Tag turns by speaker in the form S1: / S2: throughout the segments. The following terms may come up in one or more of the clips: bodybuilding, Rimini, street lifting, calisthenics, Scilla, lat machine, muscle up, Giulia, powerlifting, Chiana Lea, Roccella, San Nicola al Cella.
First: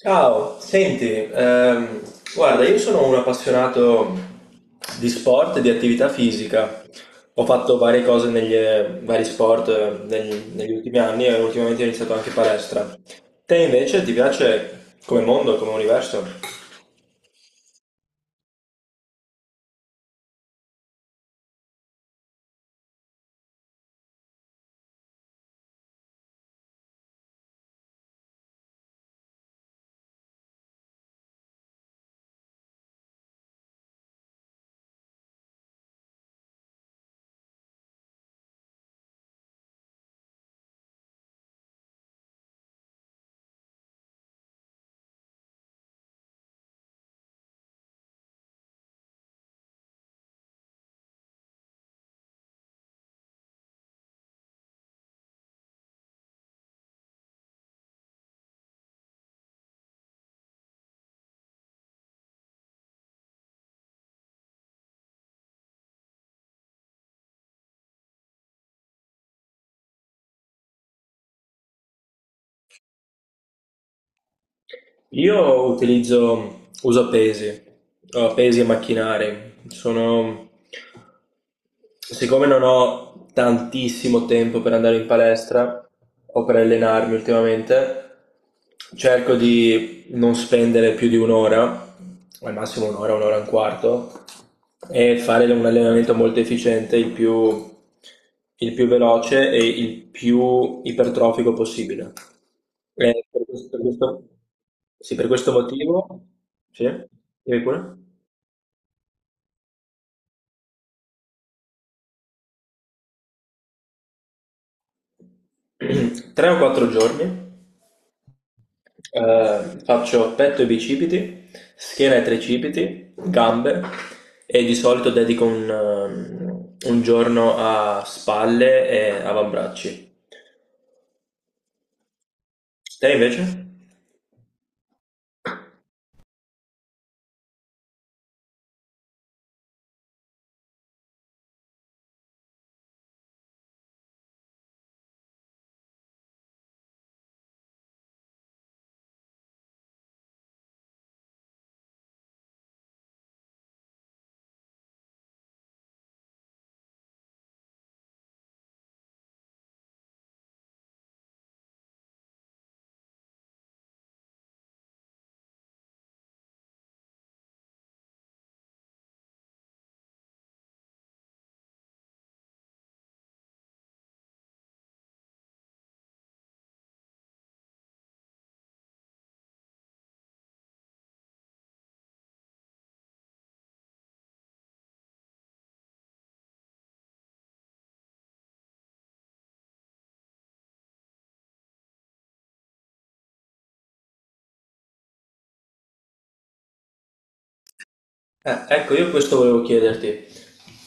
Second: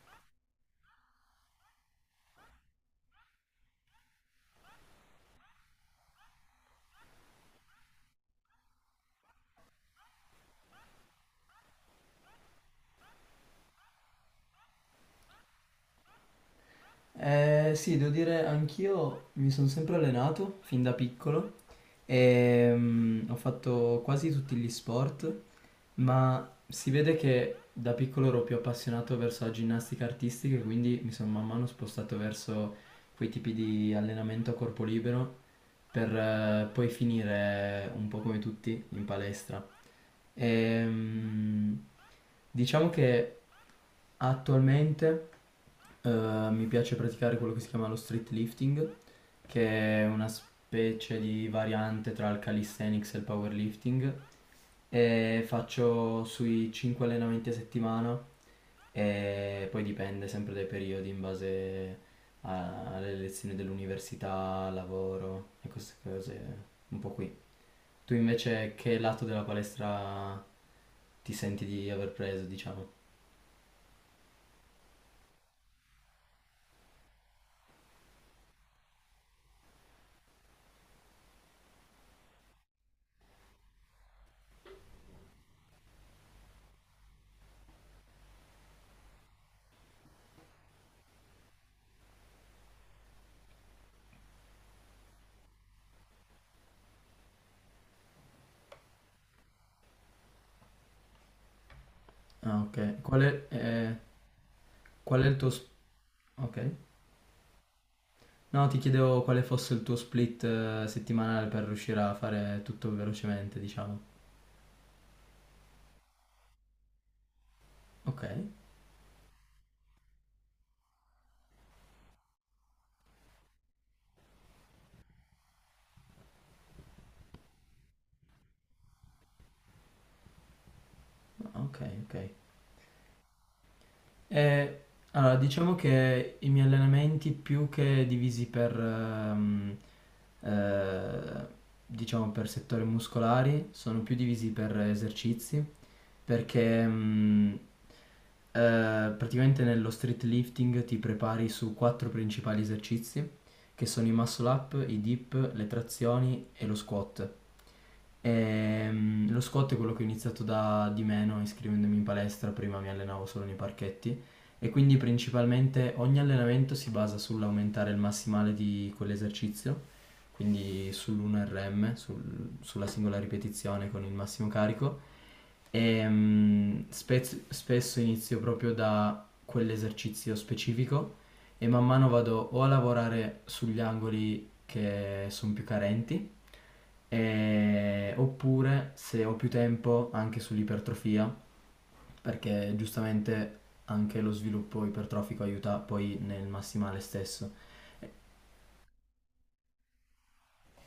S1: Ciao, senti, ehm, guarda, io sono un appassionato di sport e di attività fisica. Ho fatto varie cose negli vari sport negli ultimi anni e ultimamente ho iniziato anche palestra. Te invece ti piace come mondo, come universo?
S2: Sì, devo dire, anch'io mi sono sempre allenato fin da piccolo e ho fatto quasi tutti gli sport, ma si vede che da piccolo ero più appassionato verso la ginnastica artistica e quindi mi sono man mano spostato verso quei tipi di allenamento a corpo libero per poi finire un po' come tutti in palestra. Ehm, diciamo che attualmente eh, mi piace praticare quello che si chiama lo street lifting, che è una specie di variante tra il calisthenics e il powerlifting, e faccio sui 5 allenamenti a settimana e poi dipende sempre dai periodi in base alle lezioni dell'università, lavoro e queste cose un po' qui. Tu invece che lato della palestra ti senti di aver preso, diciamo?
S1: Uso pesi, pesi e macchinari. Sono Siccome non ho tantissimo tempo per andare in palestra o per allenarmi ultimamente, cerco di non spendere più di un'ora, al massimo un'ora, un'ora e un quarto, e fare un allenamento molto efficiente, il più veloce e il più ipertrofico possibile.
S2: Ah, ok. Qual
S1: E per
S2: è,
S1: questo, per
S2: eh,
S1: questo- sì,
S2: qual è
S1: per
S2: il tuo...
S1: questo
S2: sp-
S1: motivo,
S2: Ok.
S1: sì, dimmi pure.
S2: No, ti chiedevo quale fosse il tuo split settimanale per riuscire a fare tutto velocemente, diciamo.
S1: Tre o quattro giorni.
S2: Ok.
S1: Faccio petto e bicipiti, schiena e tricipiti, gambe e di solito dedico un giorno a spalle e avambracci.
S2: Ah, ok, ok.
S1: Te invece?
S2: Eh, allora, diciamo che i miei allenamenti più che divisi per, eh, diciamo per settori muscolari, sono più divisi per esercizi, perché praticamente nello street lifting ti prepari su quattro principali esercizi, che sono i muscle up, i dip, le trazioni e lo squat. Lo squat è quello che ho iniziato da di meno iscrivendomi in palestra, prima mi allenavo solo nei parchetti e quindi principalmente ogni allenamento si basa sull'aumentare il massimale di quell'esercizio, quindi sull'1RM, sulla singola ripetizione con il massimo carico. E spesso inizio proprio da quell'esercizio specifico e man mano vado o a lavorare sugli angoli che sono più carenti, oppure se ho più tempo anche sull'ipertrofia, perché giustamente anche lo sviluppo ipertrofico aiuta poi nel massimale stesso.
S1: Ecco, io questo volevo chiederti.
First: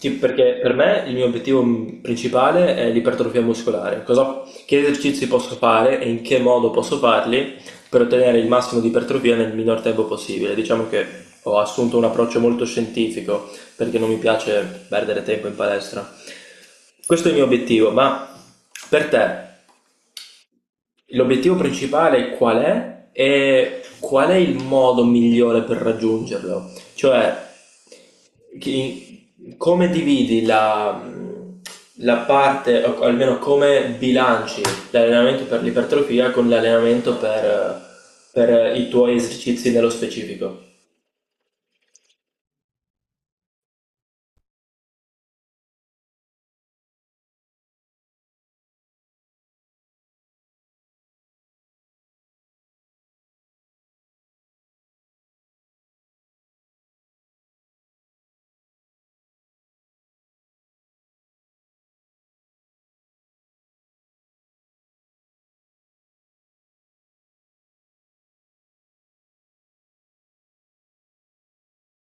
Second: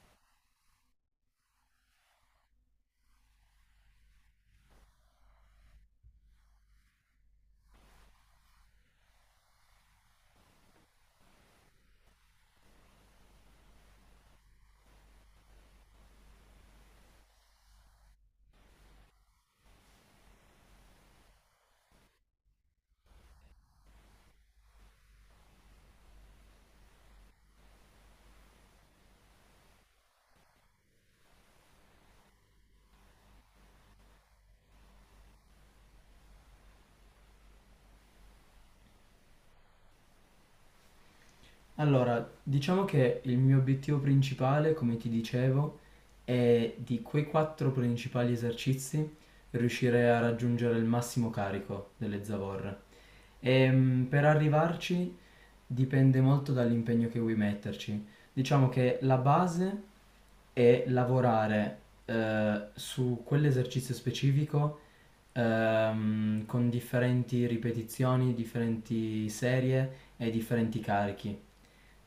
S1: Perché per me il mio obiettivo principale è l'ipertrofia muscolare. Che esercizi posso fare e in che modo posso farli per ottenere il massimo di ipertrofia nel minor tempo possibile? Diciamo che ho assunto un approccio molto scientifico perché non mi piace perdere tempo in palestra. Questo è il mio obiettivo, ma per te l'obiettivo principale qual è? E qual è il modo migliore per raggiungerlo? Cioè, come dividi la parte, o almeno come bilanci l'allenamento per l'ipertrofia con l'allenamento per i tuoi esercizi nello specifico?
S2: Allora, diciamo che il mio obiettivo principale, come ti dicevo, è di quei quattro principali esercizi riuscire a raggiungere il massimo carico delle zavorre. Per arrivarci dipende molto dall'impegno che vuoi metterci. Diciamo che la base è lavorare su quell'esercizio specifico con differenti ripetizioni, differenti serie e differenti carichi.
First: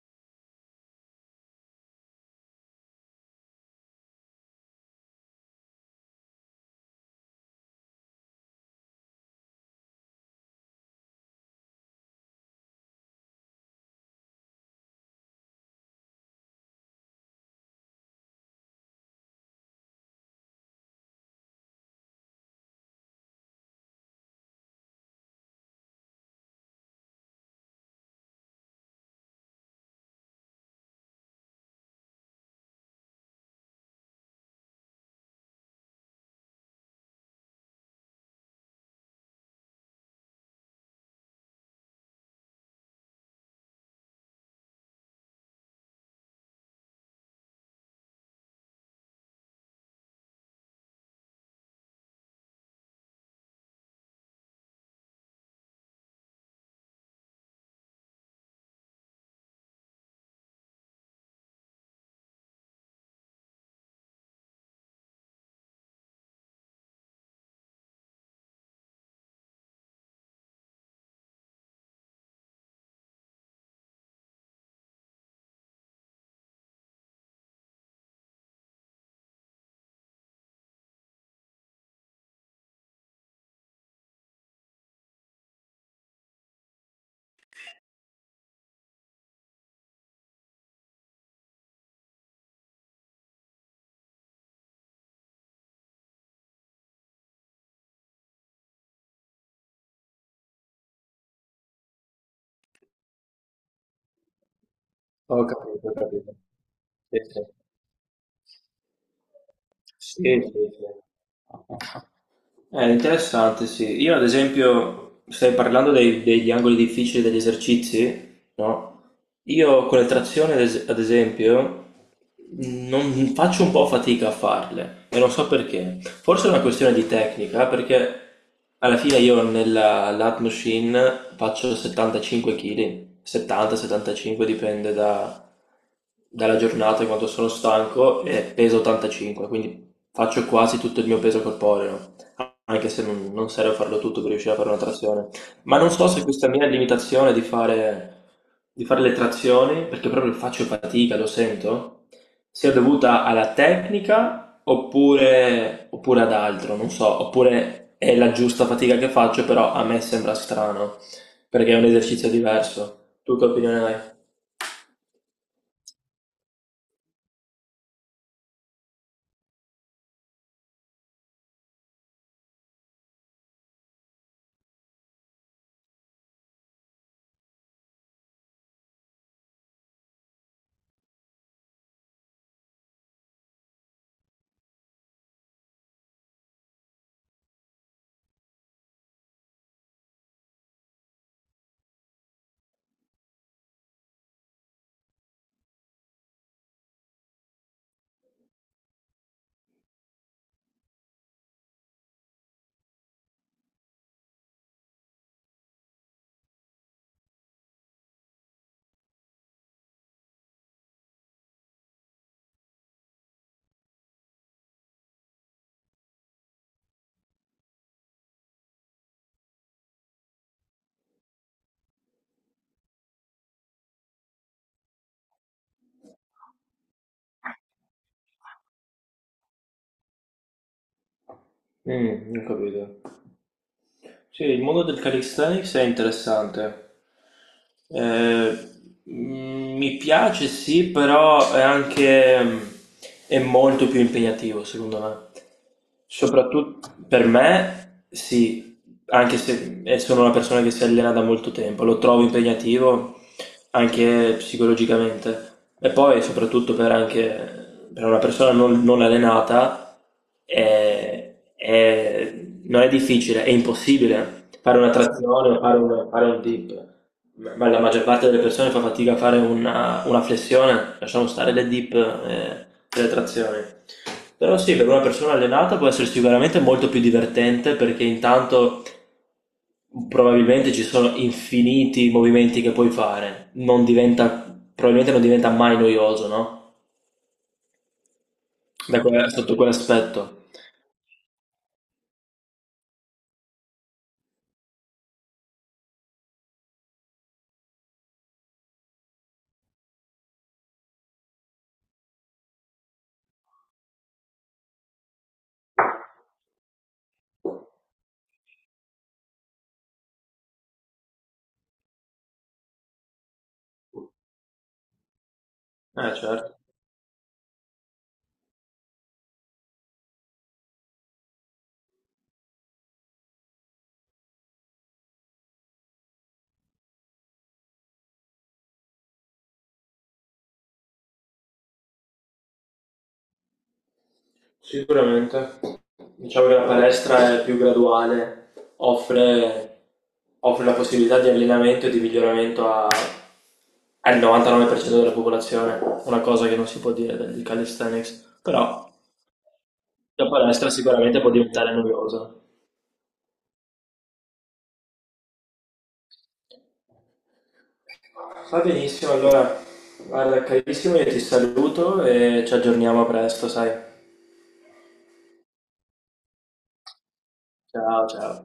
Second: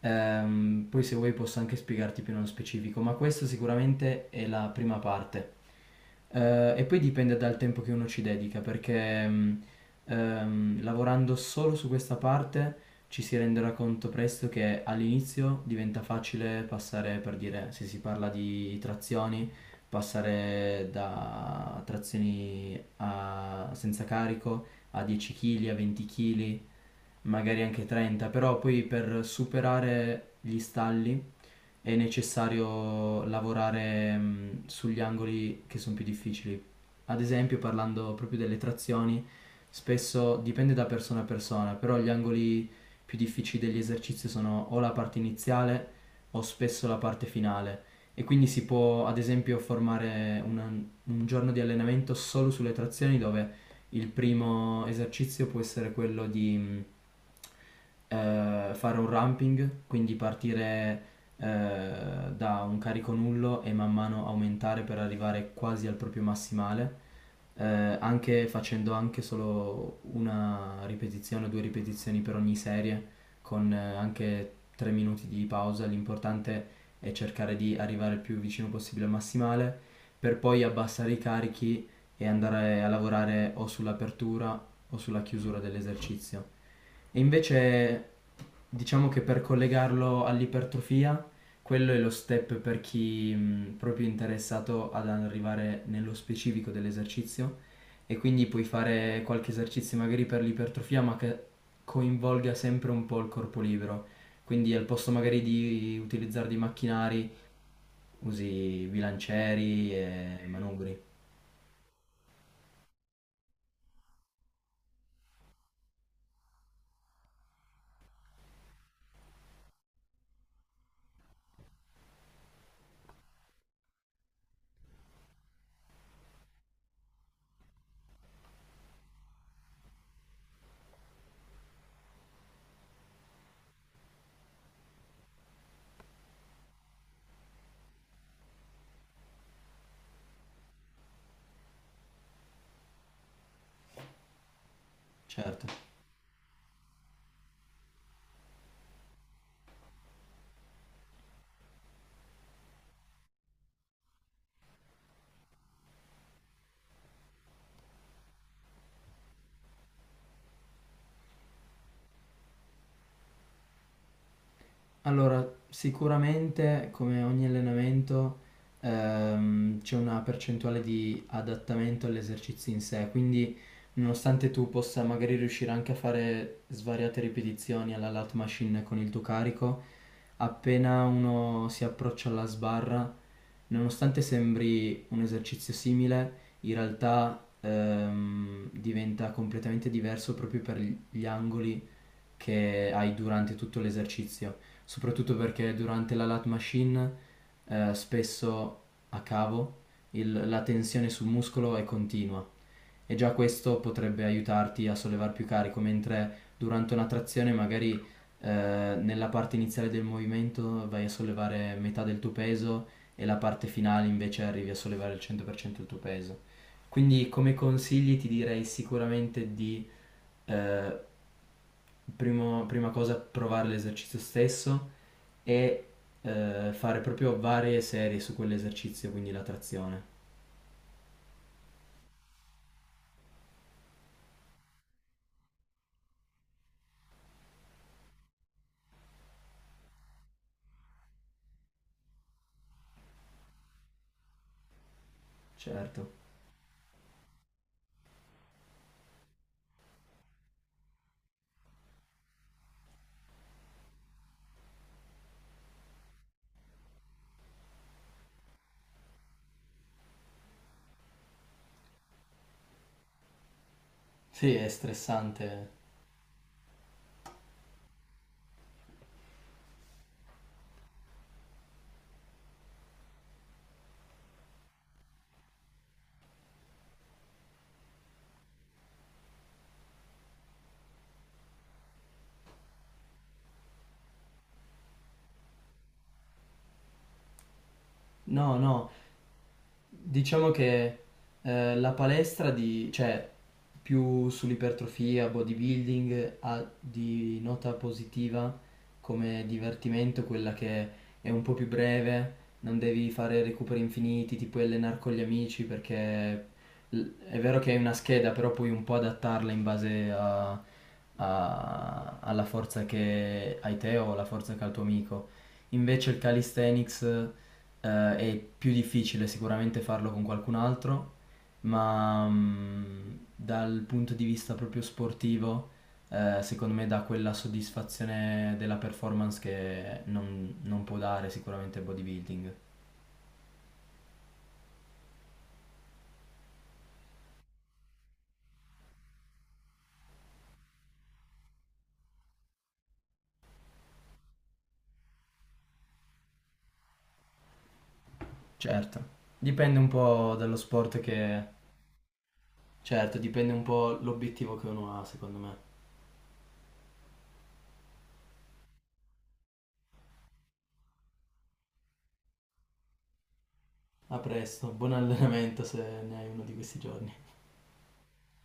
S2: Poi se vuoi posso anche spiegarti più nello specifico, ma questa sicuramente è la prima parte. E poi dipende dal tempo che uno ci dedica, perché lavorando solo su questa parte ci si renderà conto presto che all'inizio diventa facile passare, per dire, se si parla di trazioni, passare da trazioni senza carico a 10 kg, a 20 kg, magari anche 30, però poi per superare gli stalli è necessario lavorare sugli angoli che sono più difficili. Ad esempio, parlando proprio delle trazioni, spesso dipende da persona a persona, però gli angoli più difficili degli esercizi sono o la parte iniziale o spesso la parte finale. E quindi si può, ad esempio, formare un giorno di allenamento solo sulle trazioni dove il primo esercizio può essere quello di fare un ramping, quindi partire da un carico nullo e man mano aumentare per arrivare quasi al proprio massimale, anche facendo anche solo una ripetizione o due ripetizioni per ogni serie, con anche 3 minuti di pausa. L'importante è cercare di arrivare il più vicino possibile al massimale, per poi abbassare i carichi e andare a lavorare o sull'apertura o sulla chiusura dell'esercizio. E invece diciamo che per collegarlo all'ipertrofia quello è lo step per chi proprio è interessato ad arrivare nello specifico dell'esercizio e quindi puoi fare qualche esercizio magari per l'ipertrofia ma che coinvolga sempre un po' il corpo libero. Quindi al posto magari
S1: Ho capito, ho
S2: di
S1: capito.
S2: utilizzare dei
S1: Sì,
S2: macchinari usi bilancieri
S1: sì,
S2: e
S1: sì, sì,
S2: manubri.
S1: sì. È interessante, sì. Io ad esempio, stai parlando degli angoli difficili degli esercizi, no? Io con le trazioni, ad esempio, non faccio un po' fatica a farle e non so perché. Forse è una questione di tecnica, perché alla fine io nella lat machine faccio 75 kg, 70-75 dipende dalla giornata e quanto sono stanco e peso 85, quindi faccio quasi tutto il mio peso corporeo anche se non serve farlo tutto per riuscire a fare una trazione.
S2: Certo.
S1: Ma non so se questa mia limitazione di di fare le trazioni, perché proprio faccio fatica, lo sento, sia dovuta alla tecnica oppure ad altro, non so, oppure è la giusta fatica che faccio, però a me sembra strano, perché è un esercizio diverso. Tu che opinione hai?
S2: Allora, sicuramente come ogni allenamento c'è una percentuale di adattamento all'esercizio in sé, quindi nonostante tu possa magari riuscire anche a fare svariate ripetizioni alla lat machine con il tuo carico, appena uno si approccia alla sbarra, nonostante sembri un esercizio simile, in realtà diventa completamente diverso proprio per gli angoli che hai durante tutto l'esercizio, soprattutto perché durante la lat machine spesso a cavo la tensione sul muscolo è continua e già questo potrebbe aiutarti a sollevare più carico, mentre durante una trazione magari nella parte iniziale del movimento vai a sollevare metà del tuo peso e la parte finale invece arrivi a sollevare il 100% del tuo peso. Quindi come consigli ti direi sicuramente di eh, prima cosa provare l'esercizio stesso e fare proprio varie serie su quell'esercizio, quindi la trazione.
S1: Mm, non capito. Sì, il mondo del calisthenics è interessante. Eh, Mi piace, sì, però è anche è molto più impegnativo, secondo me.
S2: Certo.
S1: Soprattutto per me, sì, anche se è sono una persona che si allena da molto tempo, lo trovo impegnativo anche psicologicamente e poi soprattutto anche, per una persona non allenata non è difficile, è impossibile
S2: Sì, è
S1: fare una trazione o
S2: stressante.
S1: fare fare un dip, ma la maggior parte delle persone fa fatica a fare una flessione, lasciamo stare le dip e le trazioni. Però sì, per una persona allenata può essere sicuramente molto più divertente perché intanto probabilmente ci sono infiniti movimenti che puoi fare, non diventa, probabilmente non diventa mai noioso, no?
S2: No, no,
S1: Sotto quell'aspetto.
S2: diciamo che la palestra di, cioè più sull'ipertrofia, bodybuilding, ha di nota positiva come divertimento quella che è un po' più breve, non devi fare recuperi infiniti, ti puoi allenare con gli amici perché l- è vero che hai una scheda, però puoi un po' adattarla in base alla forza che hai te o alla forza che ha il tuo amico. Invece
S1: Eh
S2: il
S1: certo,
S2: calisthenics è più difficile sicuramente farlo con qualcun altro, ma dal punto di vista proprio sportivo, secondo me dà quella soddisfazione della performance che non può dare sicuramente il bodybuilding.
S1: sicuramente. Diciamo che la palestra è più graduale, offre, offre la possibilità di allenamento e di miglioramento al 99% della popolazione, una cosa che non si può dire del calisthenics, però...
S2: Certo, dipende un
S1: La
S2: po' dallo
S1: palestra
S2: sport
S1: sicuramente può
S2: che...
S1: diventare noiosa.
S2: Certo, dipende un po' l'obiettivo che uno ha, secondo me.
S1: Va benissimo, allora, guarda, carissimo, io ti saluto e ci aggiorniamo presto, sai?
S2: A presto, buon allenamento se ne hai uno di questi giorni.
S1: Ciao, ciao.